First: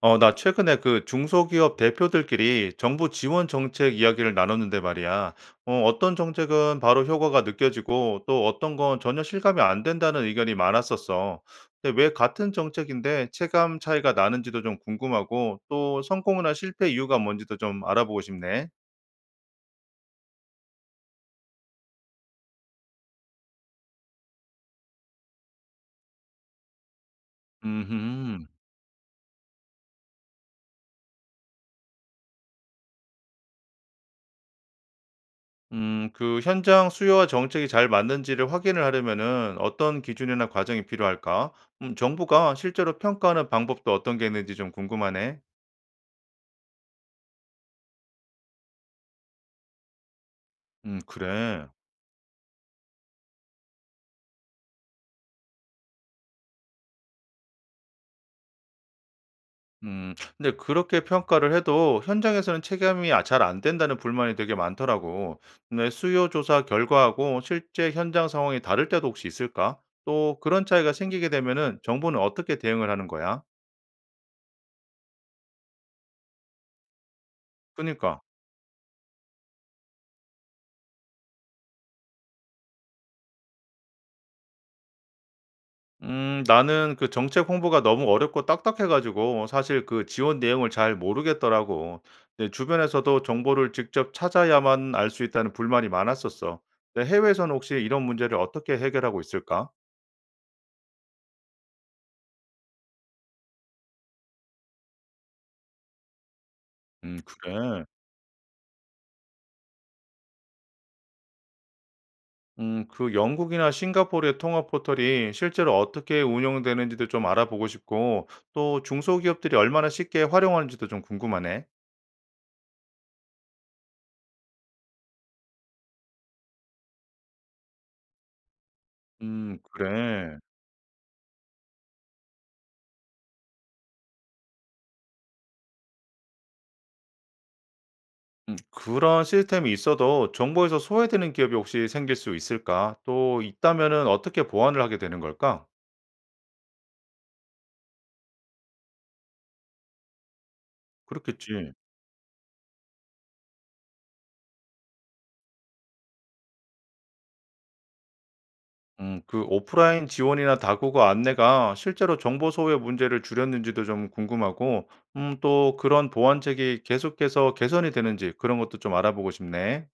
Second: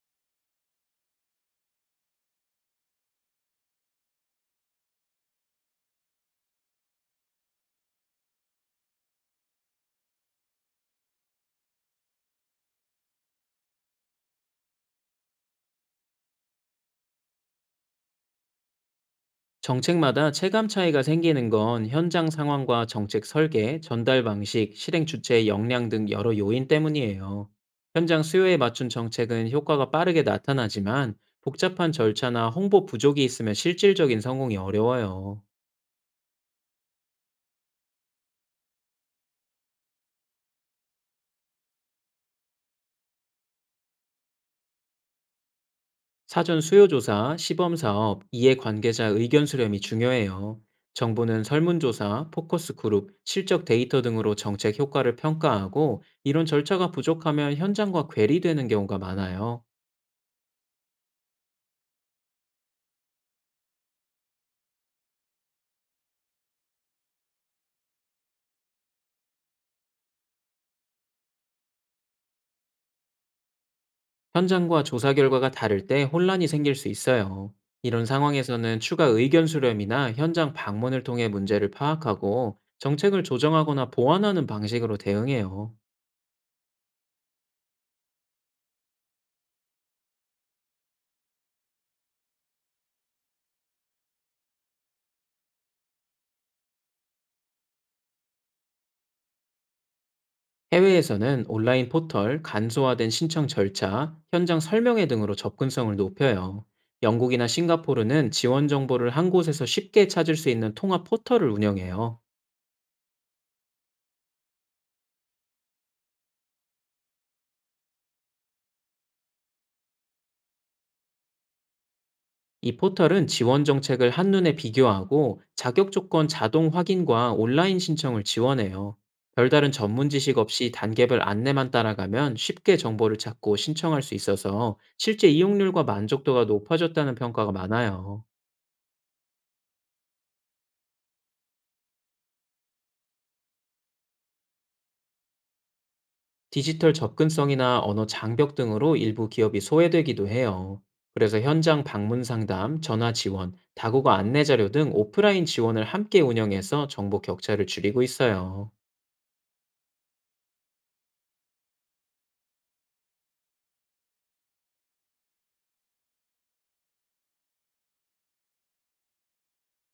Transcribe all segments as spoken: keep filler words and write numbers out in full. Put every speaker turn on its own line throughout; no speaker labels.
어, 나 최근에 그 중소기업 대표들끼리 정부 지원 정책 이야기를 나눴는데 말이야. 어, 어떤 정책은 바로 효과가 느껴지고 또 어떤 건 전혀 실감이 안 된다는 의견이 많았었어 근데 왜 같은 정책인데 체감 차이가 나는지도 좀 궁금하고 또 성공이나 실패 이유가 뭔지도 좀 알아보고 싶네.
정책마다 체감 차이가 생기는 건 현장 상황과 정책 설계, 전달 방식, 실행 주체의 역량 등 여러 요인 때문이에요. 현장
음,
수요에 맞춘 정책은 효과가 빠르게 나타나지만 복잡한 절차나 홍보 부족이 있으면 실질적인 성공이 어려워요.
음, 그 현장 수요와 정책이 잘 맞는지를 확인을 하려면은 어떤 기준이나 과정이 필요할까? 음, 정부가 실제로 평가하는 방법도 어떤 게 있는지 좀 궁금하네.
사전 수요조사, 시범사업, 이해관계자 의견 수렴이 중요해요.
음,
정부는
그래.
설문조사, 포커스 그룹, 실적 데이터 등으로 정책 효과를 평가하고 이런 절차가 부족하면 현장과 괴리되는 경우가 많아요.
음 근데 그렇게 평가를 해도 현장에서는 체감이 아 잘 안 된다는 불만이 되게 많더라고. 근데 수요 조사 결과하고 실제 현장 상황이 다를 때도 혹시 있을까? 또 그런 차이가 생기게 되면은 정부는 어떻게 대응을 하는 거야?
현장과 조사 결과가 다를 때 혼란이 생길 수 있어요. 이런
그니까.
상황에서는 추가 의견 수렴이나 현장 방문을 통해 문제를 파악하고 정책을 조정하거나 보완하는 방식으로 대응해요.
음 나는 그 정책 홍보가 너무 어렵고 딱딱해 가지고 사실 그 지원 내용을 잘 모르겠더라고. 내 주변에서도 정보를 직접 찾아야만 알 수 있다는 불만이 많았었어. 근데 해외에서는 혹시 이런 문제를 어떻게 해결하고 있을까?
해외에서는 온라인 포털, 간소화된 신청 절차, 현장 설명회 등으로 접근성을 높여요.
음,
영국이나
그래.
싱가포르는 지원 정보를 한 곳에서 쉽게 찾을 수 있는 통합 포털을 운영해요.
음 그 영국이나 싱가포르의 통합 포털이 실제로 어떻게 운영되는지도 좀 알아보고 싶고 또 중소기업들이 얼마나 쉽게 활용하는지도 좀 궁금하네.
이 포털은 지원 정책을 한눈에 비교하고 자격 조건 자동 확인과 온라인 신청을 지원해요.
음,
별다른 전문 지식
그래.
없이 단계별 안내만 따라가면 쉽게 정보를 찾고 신청할 수 있어서 실제 이용률과 만족도가 높아졌다는 평가가 많아요.
그런 시스템이 있어도 정보에서 소외되는 기업이 혹시 생길 수 있을까? 또 있다면은 어떻게 보완을 하게 되는 걸까?
디지털 접근성이나 언어 장벽 등으로 일부 기업이 소외되기도 해요. 그래서
그렇겠지.
현장 방문 상담, 전화 지원, 다국어 안내 자료 등 오프라인 지원을 함께 운영해서 정보 격차를 줄이고 있어요.
음, 그 오프라인 지원이나 다국어 안내가 실제로 정보 소외 문제를 줄였는지도 좀 궁금하고, 음, 또 그런 보완책이 계속해서 개선이 되는지 그런 것도 좀 알아보고 싶네.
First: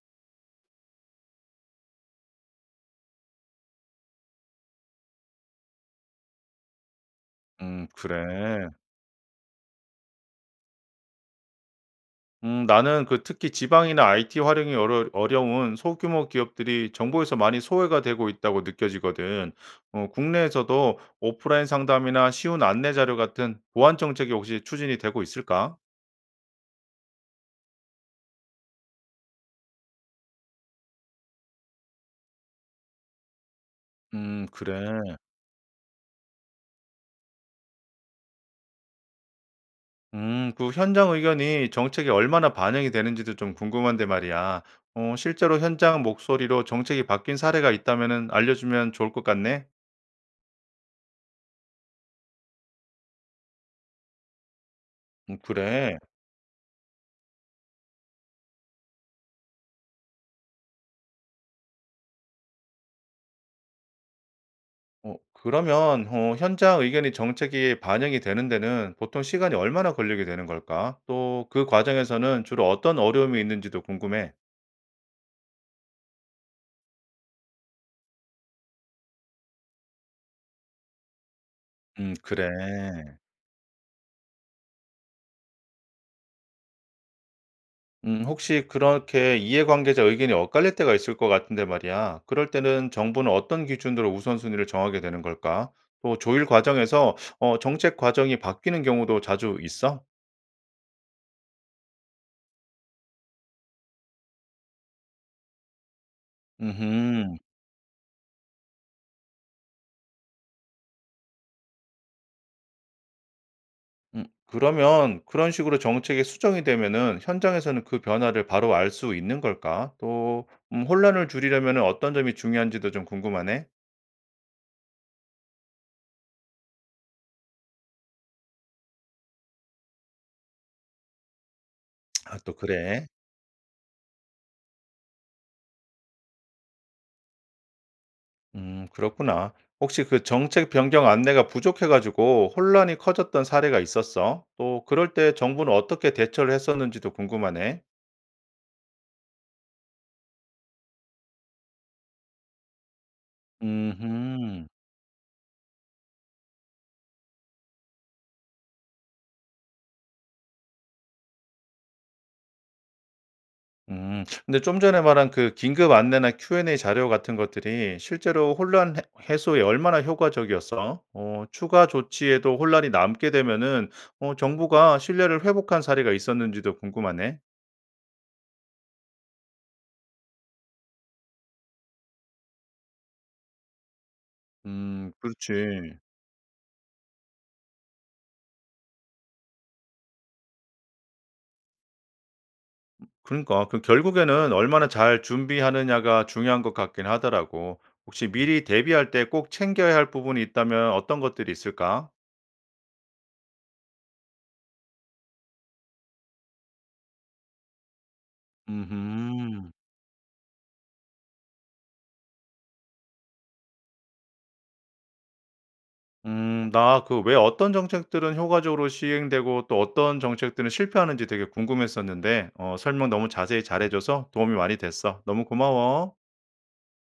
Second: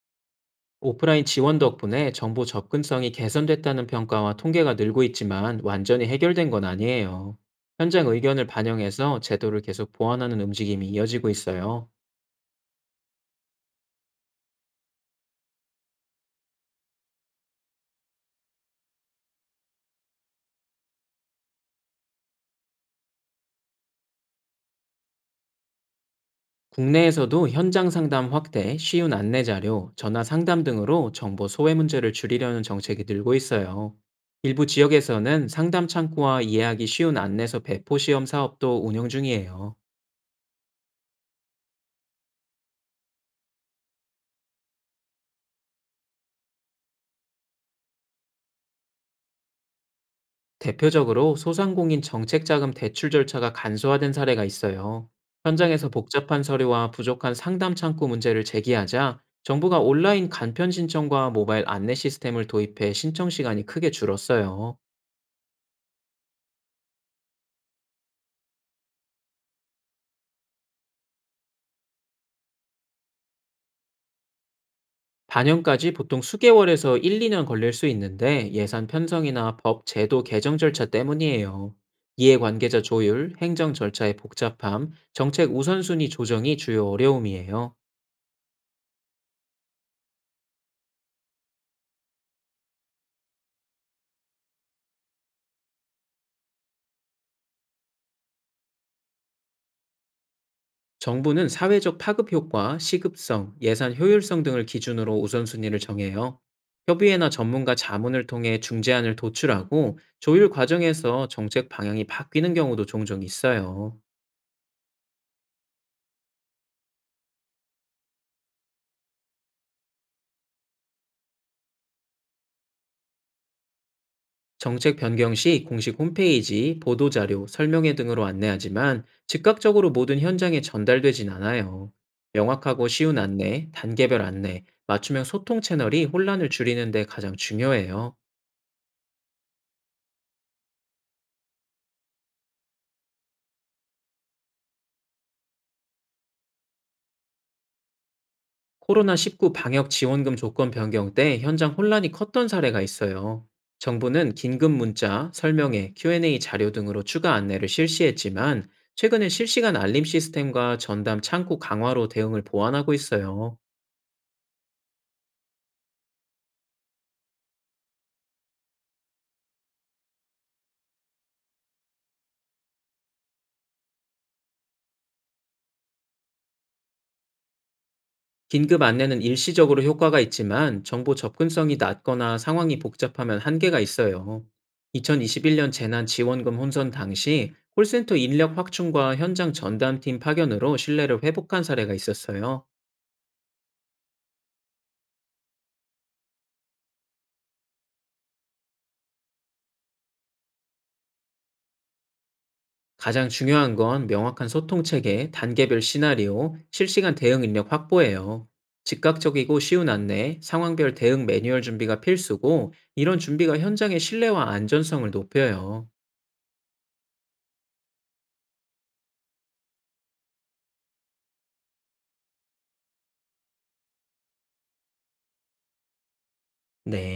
오프라인 지원 덕분에 정보 접근성이 개선됐다는 평가와 통계가 늘고 있지만 완전히 해결된 건 아니에요.
음,
현장 의견을
그래.
반영해서 제도를 계속 보완하는 움직임이 이어지고 있어요.
음, 나는 그 특히 지방이나 아이티 활용이 어려, 어려운 소규모 기업들이 정보에서 많이 소외가 되고 있다고 느껴지거든. 어, 국내에서도 오프라인 상담이나 쉬운 안내 자료 같은 보완 정책이 혹시 추진이 되고 있을까?
국내에서도 현장 상담 확대, 쉬운 안내 자료, 전화 상담 등으로 정보 소외 문제를 줄이려는 정책이 늘고 있어요.
음,
일부
그래.
지역에서는 상담 창구와 이해하기 쉬운 안내서 배포 시험 사업도 운영 중이에요.
음, 그 현장 의견이 정책에 얼마나 반영이 되는지도 좀 궁금한데 말이야. 어, 실제로 현장 목소리로 정책이 바뀐 사례가 있다면 알려주면 좋을 것 같네.
대표적으로 소상공인 정책자금 대출 절차가 간소화된 사례가 있어요.
음,
현장에서
그래.
복잡한 서류와 부족한 상담 창구 문제를 제기하자 정부가 온라인 간편 신청과 모바일 안내 시스템을 도입해 신청 시간이 크게 줄었어요.
어, 그러면 어, 현장 의견이 정책에 반영이 되는 데는 보통 시간이 얼마나 걸리게 되는 걸까? 또 그 과정에서는 주로 어떤 어려움이 있는지도 궁금해.
반영까지 보통 수개월에서 일, 이 년 걸릴 수 있는데 예산 편성이나 법 제도 개정 절차 때문이에요.
음,
이해관계자
그래.
조율, 행정 절차의 복잡함, 정책 우선순위 조정이 주요 어려움이에요.
음, 혹시 그렇게 이해관계자 의견이 엇갈릴 때가 있을 것 같은데 말이야. 그럴 때는 정부는 어떤 기준으로 우선순위를 정하게 되는 걸까? 또 조율 과정에서 어, 정책 과정이 바뀌는 경우도 자주 있어?
정부는 사회적 파급 효과, 시급성, 예산 효율성 등을 기준으로 우선순위를 정해요. 협의회나
음,
전문가 자문을 통해 중재안을 도출하고 조율 과정에서 정책 방향이 바뀌는 경우도 종종 있어요.
음, 그러면 그런 식으로 정책이 수정이 되면은 현장에서는 그 변화를 바로 알 수 있는 걸까? 또 음, 혼란을 줄이려면은 어떤 점이 중요한지도 좀 궁금하네.
정책 변경 시 공식 홈페이지, 보도자료, 설명회 등으로 안내하지만 즉각적으로 모든 현장에 전달되진 않아요.
아, 또
명확하고
그래.
쉬운 안내, 단계별 안내, 맞춤형 소통 채널이 혼란을 줄이는 데 가장 중요해요.
음, 그렇구나. 혹시 그 정책 변경 안내가 부족해 가지고 혼란이 커졌던 사례가 있었어? 또 그럴 때 정부는 어떻게 대처를 했었는지도 궁금하네.
코로나십구 방역 지원금 조건 변경 때 현장 혼란이 컸던 사례가 있어요. 정부는
음
긴급 문자, 설명회, 큐앤에이 자료 등으로 추가 안내를 실시했지만 최근에 실시간 알림 시스템과 전담 창구 강화로 대응을 보완하고 있어요.
음, 근데 좀 전에 말한 그 긴급 안내나 큐앤에이 자료 같은 것들이 실제로 혼란 해- 해소에 얼마나 효과적이었어? 어, 추가 조치에도 혼란이 남게 되면은 어, 정부가 신뢰를 회복한 사례가 있었는지도 궁금하네.
긴급 안내는 일시적으로 효과가 있지만 정보 접근성이 낮거나 상황이 복잡하면 한계가 있어요.
음,
이천이십일 년
그렇지.
재난지원금 혼선 당시 콜센터 인력 확충과 현장 전담팀 파견으로 신뢰를 회복한 사례가 있었어요.
그러니까 그 결국에는 얼마나 잘 준비하느냐가 중요한 것 같긴 하더라고. 혹시 미리 대비할 때 꼭 챙겨야 할 부분이 있다면 어떤 것들이 있을까?
가장 중요한 건 명확한 소통 체계, 단계별 시나리오, 실시간 대응 인력 확보예요. 즉각적이고
음.
쉬운 안내, 상황별 대응 매뉴얼 준비가 필수고, 이런 준비가 현장의 신뢰와 안전성을 높여요.
음, 나 그 왜 어떤 정책들은 효과적으로 시행되고 또 어떤 정책들은 실패하는지 되게 궁금했었는데, 어, 설명 너무 자세히 잘해줘서 도움이 많이 됐어. 너무 고마워.
네.